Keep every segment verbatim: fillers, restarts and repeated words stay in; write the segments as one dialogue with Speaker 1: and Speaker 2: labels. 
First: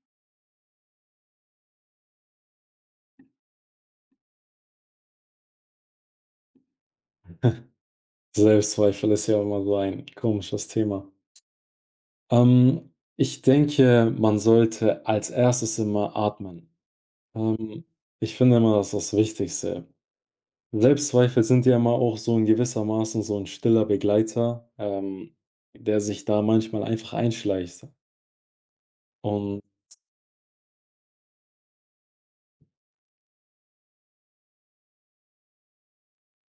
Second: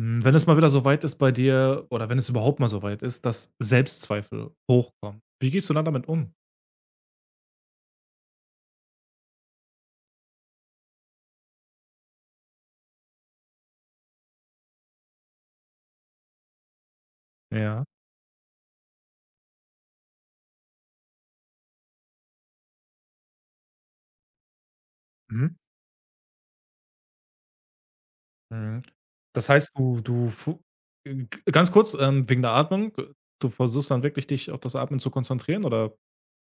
Speaker 1: Hm, wenn es mal wieder so weit ist bei dir oder wenn es überhaupt mal so weit ist, dass Selbstzweifel hochkommen, wie gehst du dann damit um?
Speaker 2: Selbstzweifel ist ja immer so ein komisches Thema. Ähm, Ich denke, man sollte als Erstes immer atmen.
Speaker 1: Ja.
Speaker 2: Ähm, Ich finde immer, das ist das Wichtigste. Selbstzweifel sind ja immer auch so in gewissermaßen so ein stiller Begleiter, ähm,
Speaker 1: Mhm.
Speaker 2: der sich da manchmal einfach einschleicht.
Speaker 1: Mhm. Das
Speaker 2: Und
Speaker 1: heißt, du du fu g ganz kurz, ähm, wegen der Atmung, d du versuchst dann wirklich, dich auf das Atmen zu konzentrieren oder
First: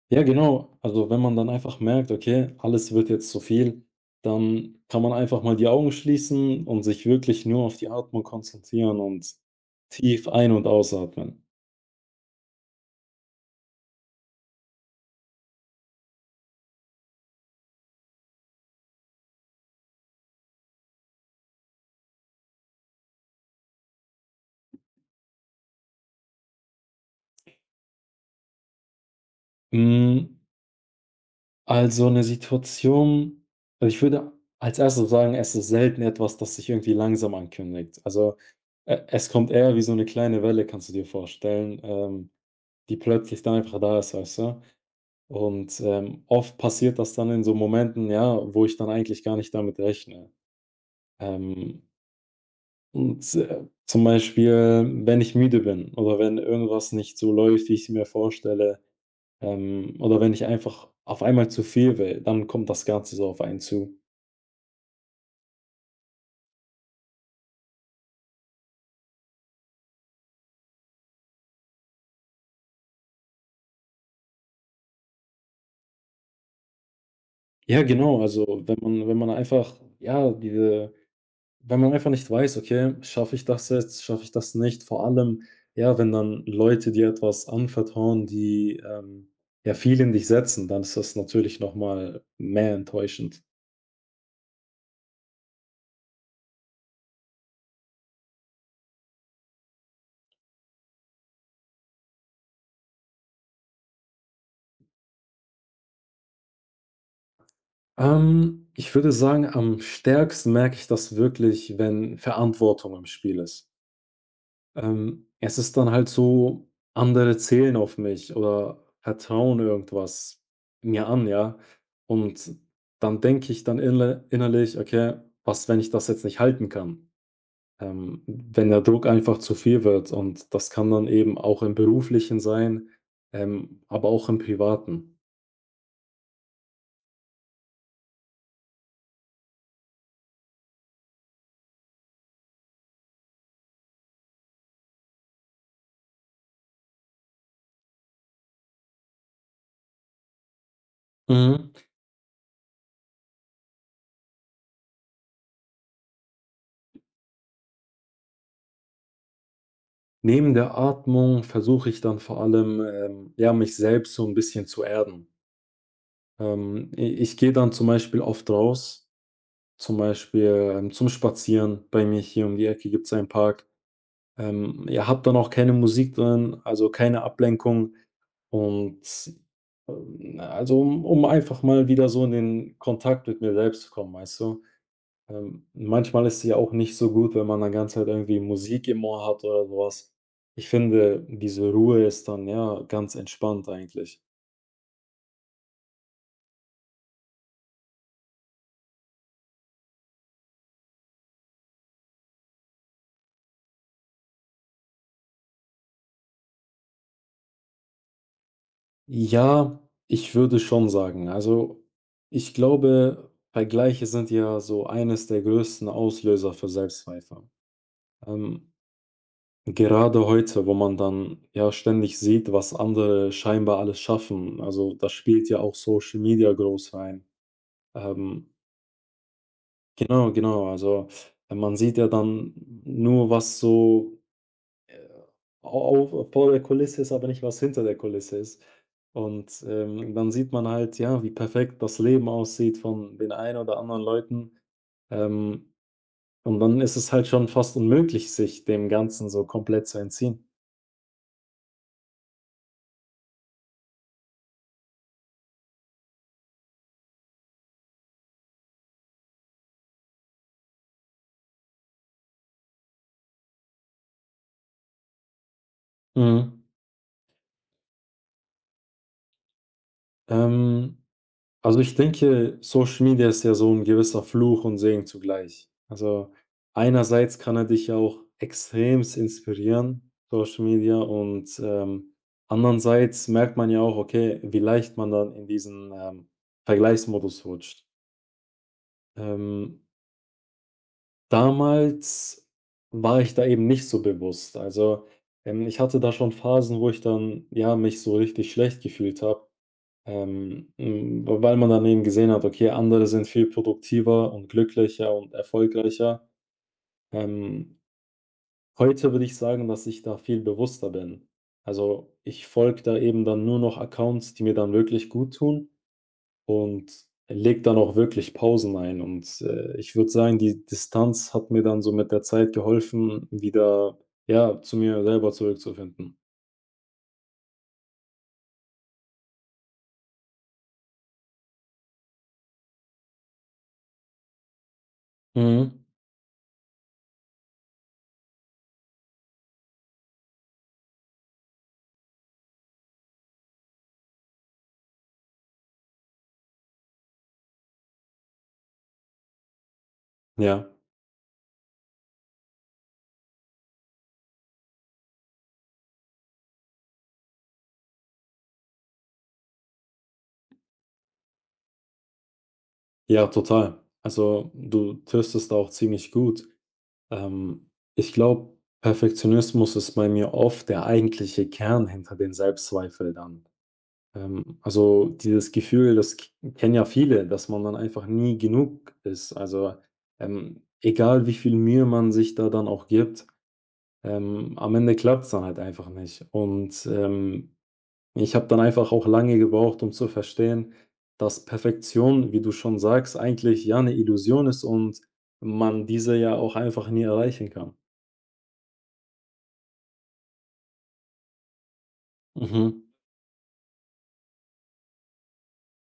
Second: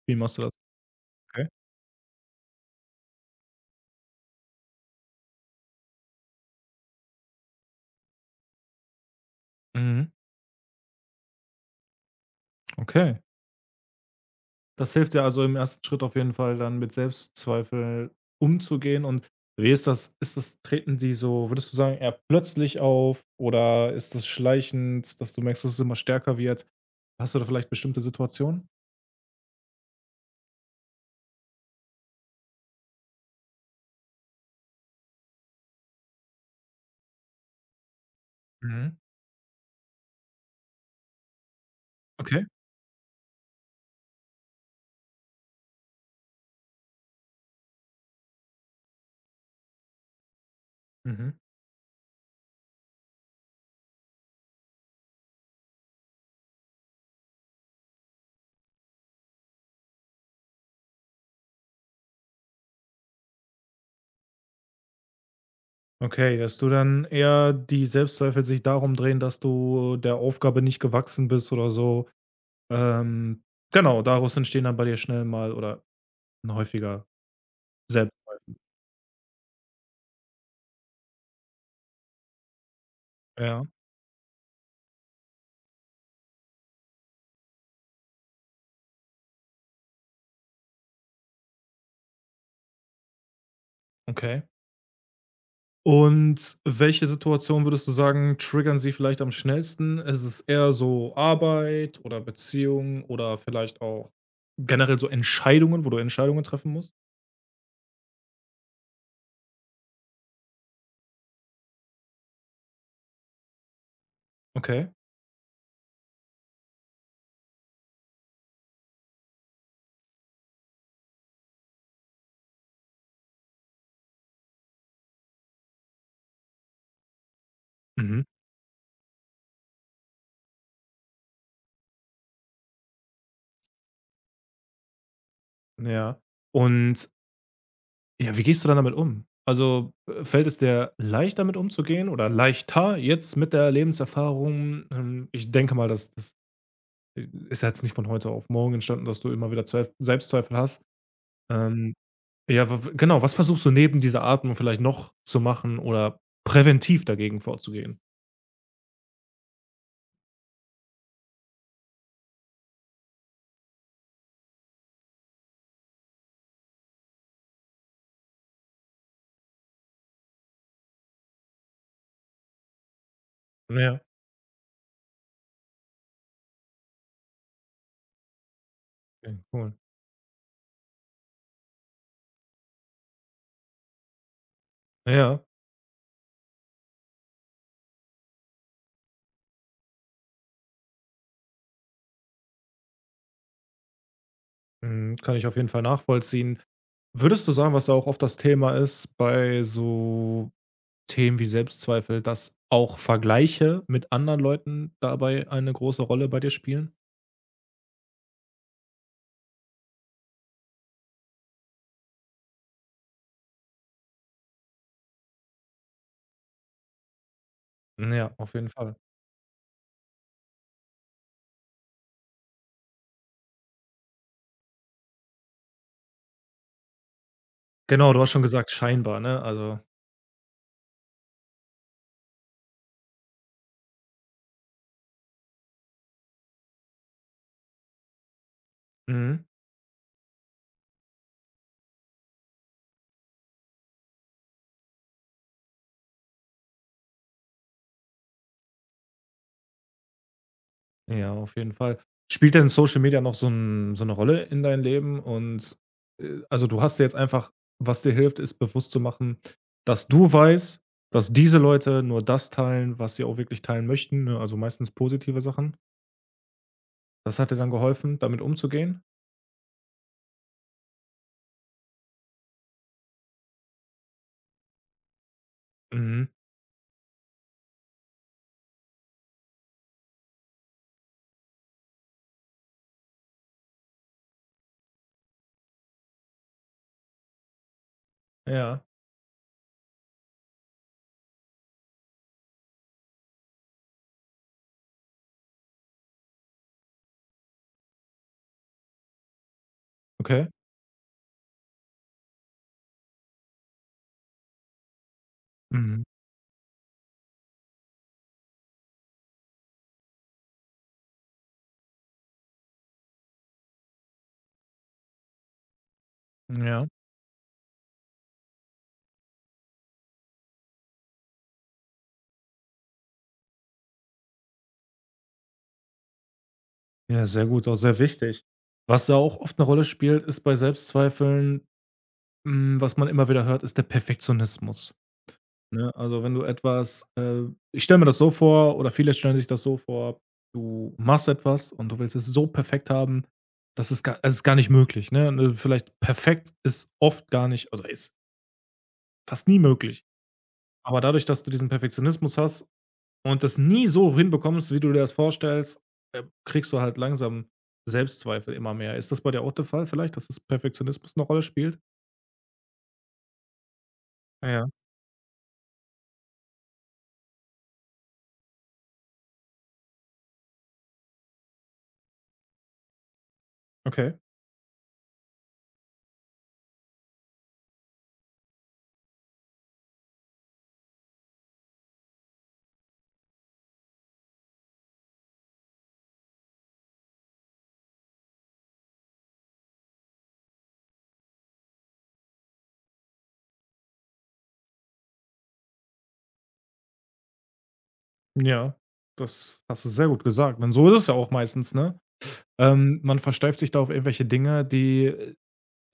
Speaker 1: wie
Speaker 2: Ja,
Speaker 1: machst du das?
Speaker 2: genau. Also, wenn man dann
Speaker 1: Okay.
Speaker 2: einfach merkt, okay, alles wird jetzt zu viel, dann kann man einfach mal die Augen schließen und sich wirklich nur auf die Atmung konzentrieren und
Speaker 1: Mhm.
Speaker 2: tief ein- und ausatmen.
Speaker 1: Okay. Das hilft dir also im ersten Schritt auf jeden Fall dann mit Selbstzweifel umzugehen, und wie ist das ist das treten die so, würdest du sagen, eher plötzlich auf oder ist das schleichend, dass du merkst, dass es immer stärker wird? Hast du da vielleicht bestimmte Situationen?
Speaker 2: Hm, also eine Situation Also, ich würde als Erstes sagen, es ist selten etwas, das sich irgendwie langsam ankündigt. Also,
Speaker 1: Mhm.
Speaker 2: e es kommt eher wie so eine kleine Welle, kannst du dir vorstellen, ähm,
Speaker 1: Okay.
Speaker 2: die plötzlich dann einfach da ist, weißt du? Und ähm, oft passiert das dann in so Momenten, ja, wo ich dann eigentlich gar nicht damit rechne.
Speaker 1: Mhm.
Speaker 2: Ähm, und, äh, zum Beispiel, wenn ich müde bin oder wenn irgendwas nicht so läuft, wie ich's mir vorstelle, ähm, oder wenn ich einfach auf einmal zu viel will, dann kommt das Ganze so auf einen zu.
Speaker 1: Okay, dass du dann eher die Selbstzweifel sich darum drehen, dass du der Aufgabe nicht gewachsen bist oder so. Ähm, genau, daraus entstehen dann bei dir schnell mal oder häufiger
Speaker 2: Ja,
Speaker 1: Selbst
Speaker 2: genau, also wenn man wenn man einfach, ja, diese wenn man einfach nicht weiß: „Okay, schaffe ich
Speaker 1: Ja.
Speaker 2: das jetzt? Schaffe ich das nicht?“ Vor allem, ja, wenn dann Leute dir etwas anvertrauen, die, ähm, ja, viel in dich setzen, dann ist das natürlich noch mal mehr enttäuschend.
Speaker 1: Okay. Und welche Situation würdest du sagen, triggern sie vielleicht am schnellsten? Ist es eher so Arbeit oder Beziehung oder vielleicht auch generell so Entscheidungen, wo du Entscheidungen treffen musst?
Speaker 2: Ähm, ich würde sagen, am stärksten merke ich das wirklich, wenn Verantwortung im Spiel ist.
Speaker 1: Okay.
Speaker 2: Ähm, es ist dann halt so, andere zählen auf mich oder vertrauen irgendwas mir an, ja. Und dann denke ich dann inle innerlich: „Okay, was, wenn ich das jetzt nicht halten kann?“ Ähm,
Speaker 1: Mhm.
Speaker 2: wenn der Druck einfach zu viel wird, und das kann dann eben auch im Beruflichen sein, ähm, aber auch im Privaten.
Speaker 1: Ja. Und ja, wie gehst du dann damit um? Also äh, fällt es dir leicht damit umzugehen oder leichter jetzt mit der Lebenserfahrung? Ähm, Ich denke mal, dass das äh, ist ja jetzt nicht von heute auf morgen entstanden, dass du immer wieder Zweif Selbstzweifel hast.
Speaker 2: Mhm.
Speaker 1: Ähm, Ja, w genau, was versuchst du neben dieser Atmung vielleicht noch zu machen oder präventiv dagegen vorzugehen?
Speaker 2: Neben der Atmung versuche ich dann vor allem, ähm, ja, mich selbst so ein bisschen zu erden. Ähm, i ich gehe dann zum Beispiel oft raus. Zum Beispiel ähm, zum Spazieren. Bei mir hier um die Ecke gibt es einen Park.
Speaker 1: Ja,
Speaker 2: Ähm, ja, habe dann auch keine Musik drin, also keine Ablenkung und
Speaker 1: okay, cool.
Speaker 2: ähm, also, um um einfach mal wieder so in den Kontakt mit mir selbst zu kommen, weißt du?
Speaker 1: Ja,
Speaker 2: Ähm, manchmal ist es ja auch nicht so gut, wenn man dann ganze Zeit irgendwie Musik im Ohr hat oder sowas. Ich finde, diese Ruhe ist dann, ja, ganz entspannt eigentlich.
Speaker 1: mhm, kann ich auf jeden Fall nachvollziehen. Würdest du sagen, was da auch oft das Thema ist bei so Themen wie Selbstzweifel, dass auch Vergleiche mit anderen Leuten dabei eine große Rolle bei dir spielen?
Speaker 2: Ja, ich würde schon sagen. Also, ich glaube, Vergleiche sind ja so eines der größten Auslöser für Selbstzweifel.
Speaker 1: Ja, auf jeden
Speaker 2: Ähm,
Speaker 1: Fall.
Speaker 2: Gerade heute, wo man dann ja ständig sieht, was andere scheinbar alles schaffen. Also, das spielt ja auch Social Media groß rein.
Speaker 1: Genau, du hast schon
Speaker 2: Ähm,
Speaker 1: gesagt, scheinbar, ne? Also
Speaker 2: genau, genau. Also, man sieht ja dann nur, was so au auf vor der Kulisse ist, aber nicht, was hinter der Kulisse ist.
Speaker 1: mhm.
Speaker 2: Und ähm, dann sieht man halt, ja, wie perfekt das Leben aussieht von den einen oder anderen Leuten. Ähm, und dann ist es halt schon fast unmöglich, sich dem Ganzen so komplett zu entziehen.
Speaker 1: Ja, auf jeden Fall. Spielt denn Social Media noch so 'n so 'ne Rolle in deinem Leben? Und, äh, also, du hast dir jetzt einfach, was dir hilft, ist bewusst zu machen, dass du weißt, dass diese Leute nur das teilen, was sie auch wirklich teilen möchten, ne, also, meistens positive Sachen.
Speaker 2: Mhm.
Speaker 1: Das hat dir dann geholfen, damit umzugehen?
Speaker 2: Ähm Also, ich denke, Social Media ist ja so ein gewisser Fluch und Segen zugleich.
Speaker 1: Mhm.
Speaker 2: Also, einerseits kann er dich ja auch extremst inspirieren, Social Media, und ähm, andererseits merkt man ja auch, okay, wie leicht man dann in diesen, ähm, Vergleichsmodus rutscht.
Speaker 1: Ja.
Speaker 2: Ähm, Damals war ich da eben nicht so bewusst. Also, ähm, ich hatte da schon Phasen, wo ich dann, ja, mich so richtig schlecht gefühlt habe.
Speaker 1: Okay.
Speaker 2: Ähm, hm, weil man dann eben gesehen hat, okay, andere sind viel produktiver und glücklicher und
Speaker 1: Mhm.
Speaker 2: erfolgreicher. Ähm, Heute würde ich sagen, dass ich da viel bewusster bin. Also, ich folge da eben dann nur noch Accounts, die mir dann wirklich gut tun
Speaker 1: Ja.
Speaker 2: und lege dann auch wirklich Pausen ein. Und äh, ich würde sagen, die Distanz hat mir dann so mit der Zeit geholfen, wieder, ja, zu mir selber zurückzufinden.
Speaker 1: Ja, sehr gut, auch sehr wichtig. Was da auch oft eine Rolle spielt, ist bei Selbstzweifeln, hm, was man immer wieder hört, ist der Perfektionismus.
Speaker 2: Mhm.
Speaker 1: Ne, also, wenn du etwas, äh ich stelle mir das so vor oder viele stellen sich das so vor, du machst etwas und du willst es so perfekt haben. Das ist gar Es ist gar nicht möglich, ne? Ne, vielleicht perfekt ist oft gar nicht, also, ist fast nie möglich.
Speaker 2: Ja,
Speaker 1: Aber dadurch, dass du diesen Perfektionismus hast und das nie so hinbekommst, wie du dir das vorstellst, äh, kriegst du halt langsam Selbstzweifel immer mehr. Ist das bei dir auch der Fall vielleicht, dass das Perfektionismus eine Rolle spielt?
Speaker 2: ja, total. Also,
Speaker 1: Ja,
Speaker 2: du trifft es da auch ziemlich gut. Ähm, Ich glaube, Perfektionismus ist bei mir oft der eigentliche Kern hinter den Selbstzweifeln dann.
Speaker 1: okay.
Speaker 2: Ähm, also dieses Gefühl, das k kennen ja viele, dass man dann einfach nie genug ist. Also, ähm, egal wie viel Mühe man sich da dann auch gibt, ähm, am Ende klappt's dann halt einfach nicht. Und ähm, ich habe dann einfach auch lange gebraucht, um zu verstehen, dass Perfektion, wie du schon sagst, eigentlich ja eine Illusion ist und man diese ja auch einfach nie erreichen kann.
Speaker 1: Ja, das hast du sehr gut gesagt. Und so ist es ja auch meistens, ne?
Speaker 2: Mhm.
Speaker 1: Ähm, man versteift sich da auf irgendwelche Dinge, die äh,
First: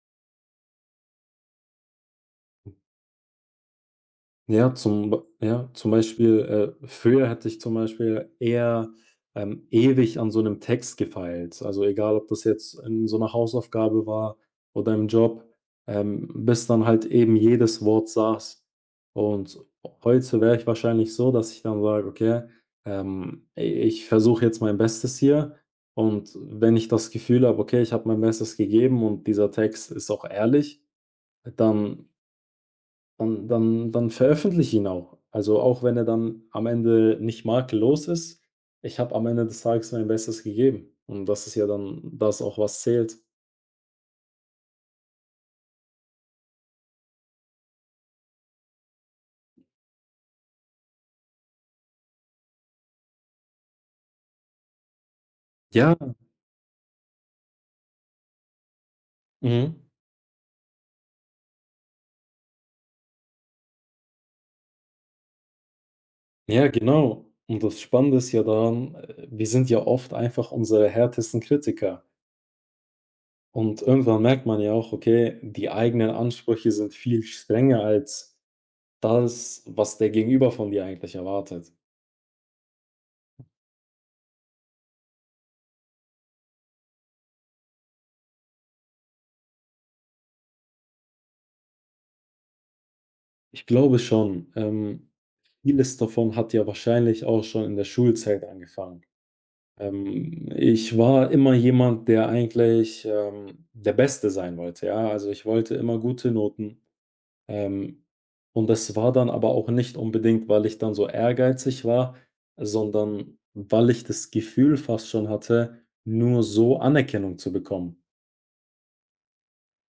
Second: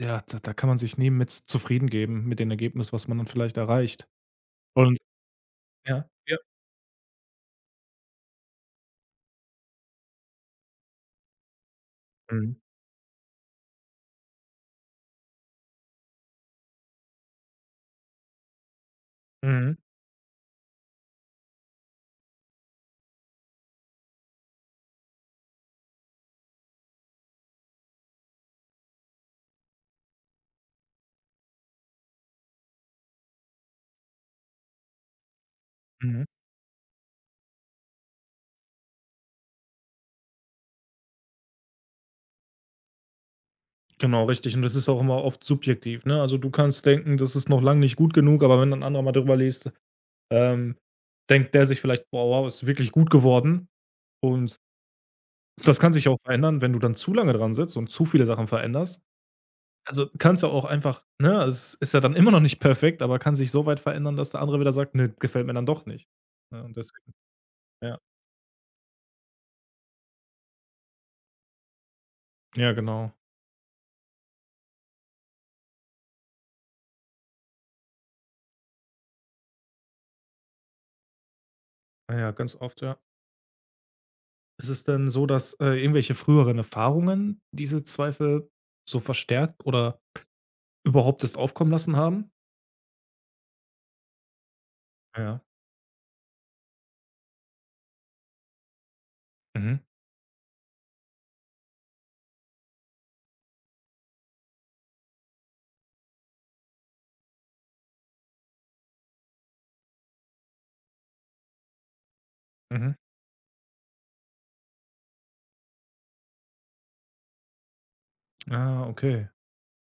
Speaker 1: ja, da da kann man sich nie mit zufrieden geben mit dem Ergebnis, was man dann vielleicht erreicht.
Speaker 2: Ja,
Speaker 1: Und
Speaker 2: zum Be ja, zum
Speaker 1: ja, ja.
Speaker 2: Beispiel, äh, früher hätte ich zum Beispiel eher ähm, ewig an so einem Text gefeilt. Also, egal, ob das
Speaker 1: Mhm.
Speaker 2: jetzt in so einer Hausaufgabe war oder im Job, ähm, bis dann halt eben jedes Wort saß. Und
Speaker 1: Mhm.
Speaker 2: heute wäre ich wahrscheinlich so, dass ich dann sage: „Okay, ähm, i ich versuche jetzt mein Bestes hier.“ Und wenn ich das Gefühl habe, okay, ich habe mein Bestes gegeben und dieser Text ist auch ehrlich, dann Dann dann dann veröffentliche ihn auch. Also, auch wenn er
Speaker 1: Mhm.
Speaker 2: dann am Ende nicht makellos ist, ich habe am Ende des Tages mein Bestes gegeben. Und das ist ja dann das auch, was zählt.
Speaker 1: Genau, richtig. Und das ist auch immer oft subjektiv, ne? Also, du kannst denken, das ist noch lange nicht gut genug, aber wenn dann anderer mal drüber liest, ähm, denkt der sich vielleicht: „Boah, wow, ist wirklich gut geworden." Und das kann
Speaker 2: Ja,
Speaker 1: sich auch verändern, wenn du dann zu lange dran sitzt und zu viele Sachen veränderst.
Speaker 2: mhm.
Speaker 1: Also, kannst du auch einfach, ne, also es ist ja dann immer noch nicht perfekt, aber kann sich so weit verändern, dass der andere wieder sagt: „Ne, gefällt mir dann doch nicht." Ne,
Speaker 2: Ja,
Speaker 1: und deswegen,
Speaker 2: genau. Und das
Speaker 1: ja.
Speaker 2: Spannende ist ja daran, äh, wir sind ja oft einfach unsere härtesten Kritiker.
Speaker 1: Ja, genau.
Speaker 2: Und irgendwann merkt man ja auch, okay, die eigenen Ansprüche sind viel strenger als das, was der Gegenüber von dir eigentlich erwartet.
Speaker 1: Ja, ja, ganz oft, ja. Ist es denn so, dass, äh, irgendwelche früheren Erfahrungen diese Zweifel so verstärkt oder überhaupt erst aufkommen lassen haben?
Speaker 2: Ich glaube schon. Ähm,
Speaker 1: Ja.
Speaker 2: vieles davon hat ja wahrscheinlich auch schon in der Schulzeit angefangen.
Speaker 1: Mhm.
Speaker 2: Ähm, ich war immer jemand, der eigentlich ähm, der Beste sein wollte, ja. Also, ich wollte immer gute Noten. Ähm, und das war dann aber auch nicht unbedingt, weil ich dann so ehrgeizig war,
Speaker 1: Mhm.
Speaker 2: sondern weil ich das Gefühl fast schon hatte, nur so Anerkennung zu bekommen.
Speaker 1: Ah, okay.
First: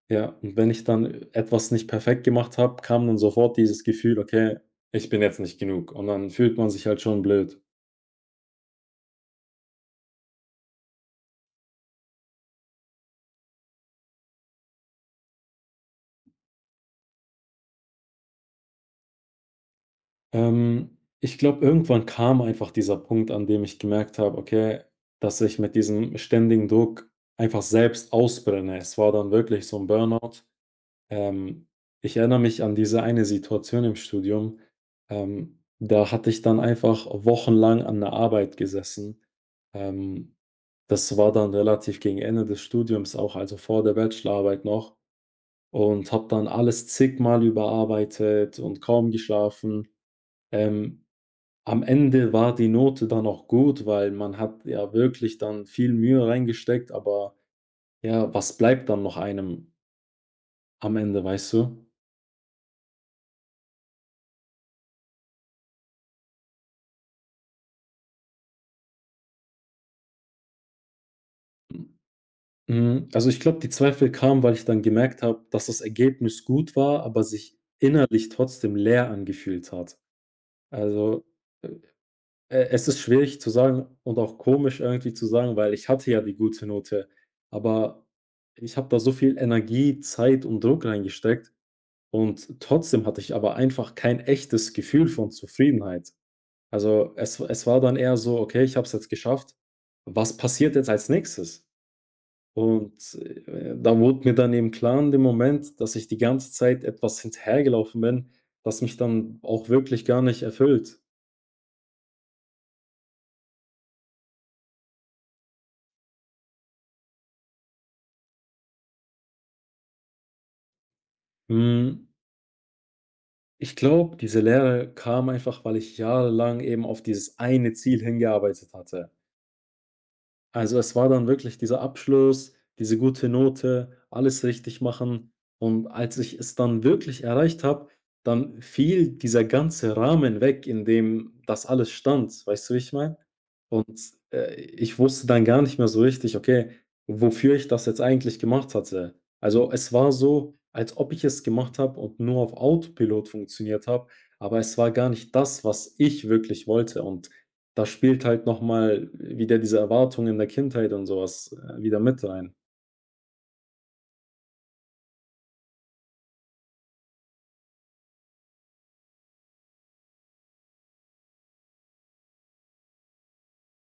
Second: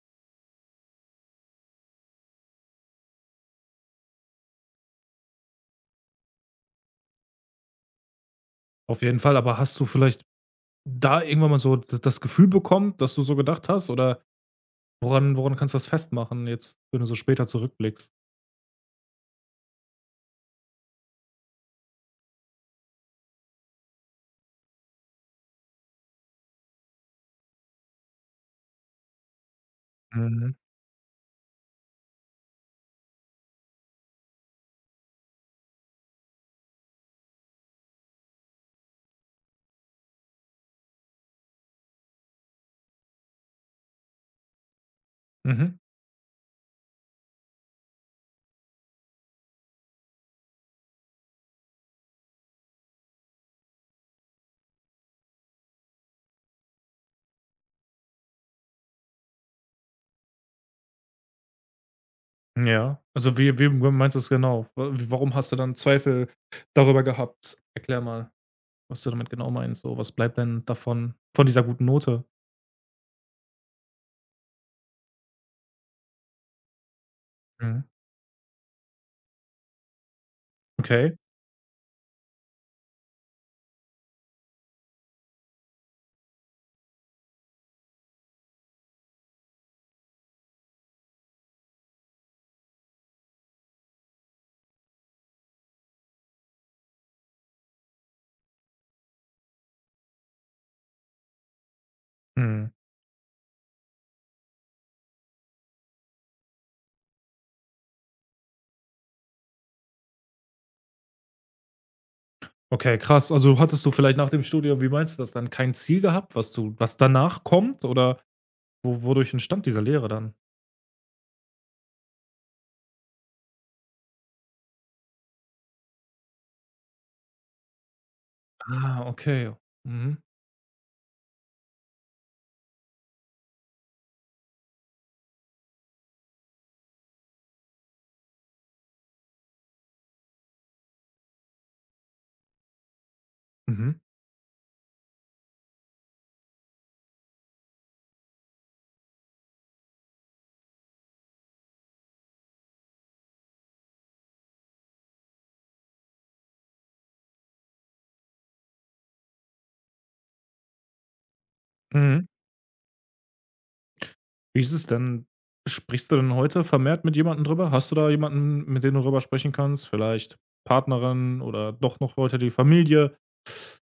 Speaker 2: Ja, und wenn ich dann etwas nicht perfekt gemacht habe, kam dann sofort dieses Gefühl: „Okay, ich bin jetzt nicht genug.“ Und dann fühlt man sich halt schon blöd.
Speaker 1: Auf jeden Fall. Aber hast du vielleicht da irgendwann mal so d das Gefühl bekommen, dass du so gedacht hast? Oder woran woran kannst du das festmachen jetzt, wenn du so später zurückblickst?
Speaker 2: Ähm, ich glaube, irgendwann kam einfach dieser Punkt, an dem ich gemerkt habe, okay, dass ich mit diesem ständigen Druck einfach selbst ausbrenne. Es war dann wirklich so 'n Burnout.
Speaker 1: Mhm.
Speaker 2: Ähm, Ich erinnere mich an diese eine Situation im Studium, ähm, da hatte ich dann einfach wochenlang an der Arbeit gesessen. Ähm, Das war dann relativ gegen Ende des Studiums auch, also vor der Bachelorarbeit noch,
Speaker 1: Mhm.
Speaker 2: und habe dann alles zigmal überarbeitet und kaum geschlafen. Ähm, Am Ende war die Note dann auch gut, weil man hat ja wirklich dann viel Mühe reingesteckt, aber ja, was bleibt dann noch einem am Ende, weißt du?
Speaker 1: Ja. Also, wie wie meinst du es genau? Wa warum hast du dann Zweifel darüber gehabt? Erklär mal, was du damit genau meinst. So, was bleibt denn davon von dieser guten Note?
Speaker 2: Hm, also, ich glaube, die Zweifel kamen, weil ich dann gemerkt habe, dass das Ergebnis gut war, aber sich
Speaker 1: Mhm.
Speaker 2: innerlich trotzdem leer angefühlt hat.
Speaker 1: Okay.
Speaker 2: Also, äh, e es ist schwierig zu sagen und auch komisch irgendwie zu sagen, weil ich hatte ja die gute Note, aber ich habe da so viel Energie, Zeit und Druck reingesteckt und trotzdem hatte ich aber einfach kein echtes Gefühl von Zufriedenheit. Also, es es war dann eher so: „Okay, ich habe es jetzt geschafft. Was passiert jetzt als Nächstes?“
Speaker 1: Mhm.
Speaker 2: Und äh, da wurde mir dann eben klar in dem Moment, dass ich die ganze Zeit etwas hinterhergelaufen bin, das mich dann auch wirklich gar nicht erfüllt.
Speaker 1: Okay, krass. Also, hattest du vielleicht nach dem Studium, wie meinst du das dann, kein Ziel gehabt, was du was danach kommt oder wo wodurch entstand diese Lehre dann?
Speaker 2: Hm, ich glaube, diese Leere kam einfach, weil ich jahrelang eben auf dieses eine Ziel hingearbeitet
Speaker 1: Ah,
Speaker 2: hatte.
Speaker 1: okay. Mhm.
Speaker 2: Also, es war dann wirklich dieser Abschluss, diese gute Note, alles richtig machen. Und als ich es dann wirklich erreicht habe, dann fiel dieser ganze Rahmen weg, in dem das alles stand. Weißt du, wie ich meine?
Speaker 1: Mhm.
Speaker 2: Und äh, ich wusste dann gar nicht mehr so richtig, okay, wofür ich das jetzt eigentlich gemacht hatte. Also, es war so, als ob ich es gemacht habe und nur auf Autopilot funktioniert habe, aber es war gar nicht das, was ich wirklich wollte. Und da spielt halt noch mal wieder diese Erwartung in der Kindheit und sowas äh, wieder mit
Speaker 1: Mhm.
Speaker 2: rein.
Speaker 1: Wie ist es denn? Sprichst du denn heute vermehrt mit jemandem drüber? Hast du da jemanden, mit dem du drüber sprechen kannst? Vielleicht Partnerin oder doch noch weiter die Familie?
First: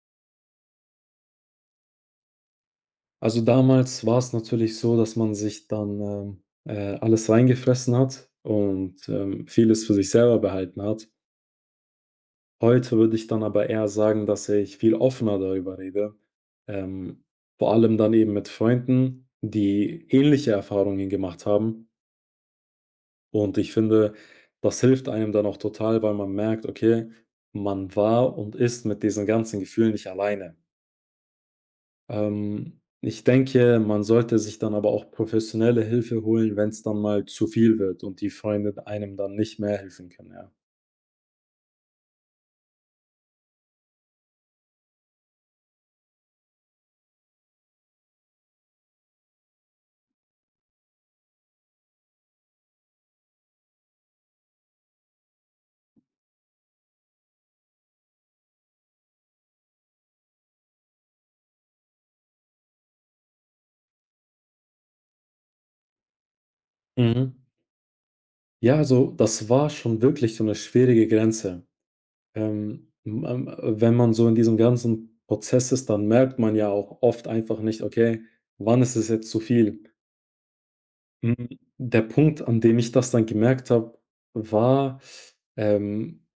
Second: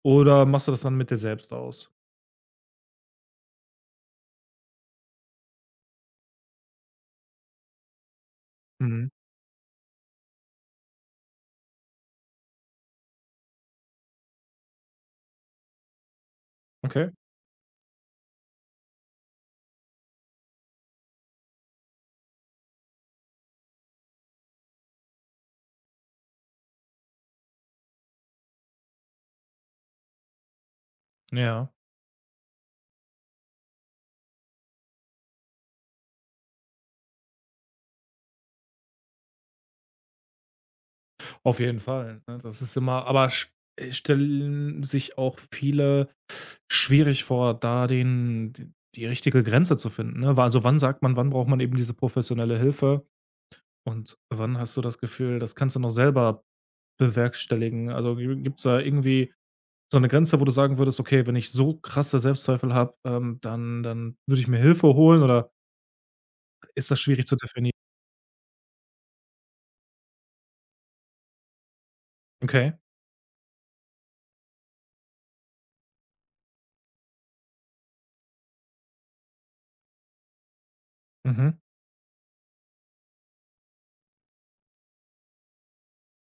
Speaker 1: Oder machst du das dann mit dir selbst aus?
Speaker 2: Also, damals war es natürlich so, dass man sich dann ähm, äh, alles reingefressen hat und
Speaker 1: Mhm.
Speaker 2: ähm, vieles für sich selber behalten hat. Heute würde ich dann aber eher sagen, dass ich viel offener darüber rede,
Speaker 1: Okay.
Speaker 2: ähm, vor allem dann eben mit Freunden, die ähnliche Erfahrungen gemacht haben. Und ich finde, das hilft einem dann auch total, weil man merkt, okay, man war und ist mit diesen ganzen Gefühlen nicht alleine.
Speaker 1: Ja,
Speaker 2: Ähm, ich denke, man sollte sich dann aber auch professionelle Hilfe holen, wenn es dann mal zu viel wird und die Freunde einem dann nicht mehr helfen können, ja.
Speaker 1: auf jeden Fall, ne? Das ist immer aber sch äh, stellen sich auch viele schwierig vor, da den d die richtige Grenze zu finden, ne? Wa also, wann sagt man, wann braucht man eben diese professionelle Hilfe und wann hast du das Gefühl, das kannst du noch selber bewerkstelligen? Also, gi gibt's da irgendwie so eine Grenze, wo du sagen würdest: „Okay, wenn ich so krasse Selbstzweifel habe, ähm, dann dann würde ich mir Hilfe holen", oder ist das schwierig
Speaker 2: Mhm.
Speaker 1: zu definieren?
Speaker 2: Ja, also das war schon wirklich so 'ne schwierige Grenze.
Speaker 1: Okay.
Speaker 2: Ähm, m ähm, Wenn man so in diesem ganzen Prozess ist, dann merkt man ja auch oft einfach nicht: „Okay, wann ist es jetzt zu viel?“ Hm,
Speaker 1: Mhm,
Speaker 2: der Punkt, an dem ich das dann gemerkt habe, war, ähm,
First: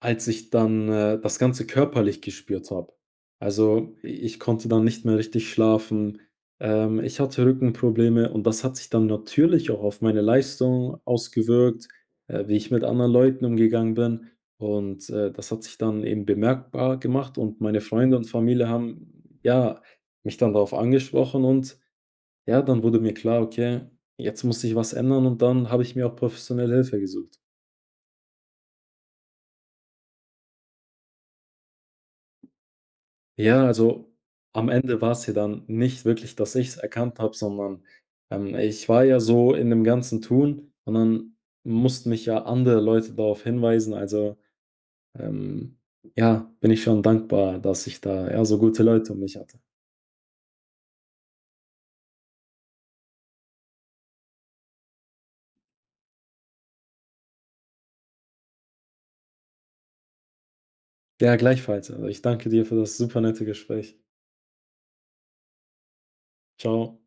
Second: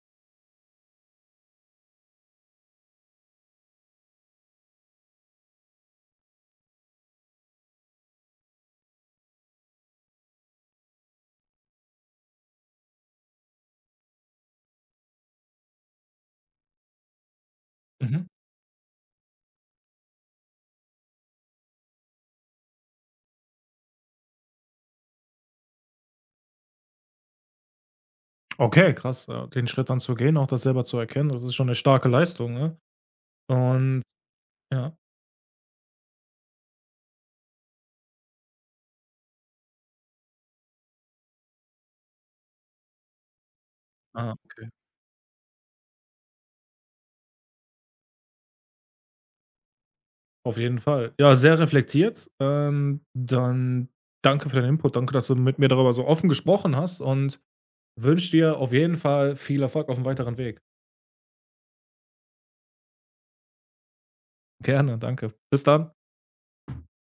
Speaker 2: als ich dann äh, das Ganze körperlich gespürt habe. Also, i ich konnte dann nicht mehr richtig schlafen, ähm, ich hatte Rückenprobleme und das hat sich dann natürlich auch auf meine Leistung ausgewirkt, äh, wie ich mit anderen Leuten umgegangen bin. Und äh, das hat sich dann eben bemerkbar gemacht und meine Freunde
Speaker 1: mhm.
Speaker 2: und Familie haben, ja, mich dann darauf angesprochen und ja, dann wurde mir klar: „Okay, jetzt muss ich was ändern“, und dann habe ich mir auch professionelle Hilfe gesucht.
Speaker 1: Okay, krass, äh, den Schritt dann zu gehen, auch das selber zu erkennen, das ist schon eine starke Leistung, ne?
Speaker 2: Ja,
Speaker 1: Und
Speaker 2: also, am
Speaker 1: ja.
Speaker 2: Ende war es ja dann nicht wirklich, dass ich es erkannt habe, sondern ähm, ich war ja so in dem ganzen Tun und dann mussten mich ja andere Leute darauf hinweisen.
Speaker 1: Ah,
Speaker 2: Also,
Speaker 1: okay.
Speaker 2: ähm, ja, bin ich schon dankbar, dass ich da, ja, so gute Leute um mich hatte.
Speaker 1: Auf jeden Fall. Ja, sehr reflektiert. Ähm, dann danke für deinen Input. Danke, dass du mit mir darüber so offen gesprochen hast und wünsche dir auf jeden Fall viel Erfolg auf dem weiteren Weg.
Speaker 2: Ja, gleichfalls. Also, ich danke dir für das super nette Gespräch.
Speaker 1: Gerne, danke. Bis dann.
Speaker 2: Ciao.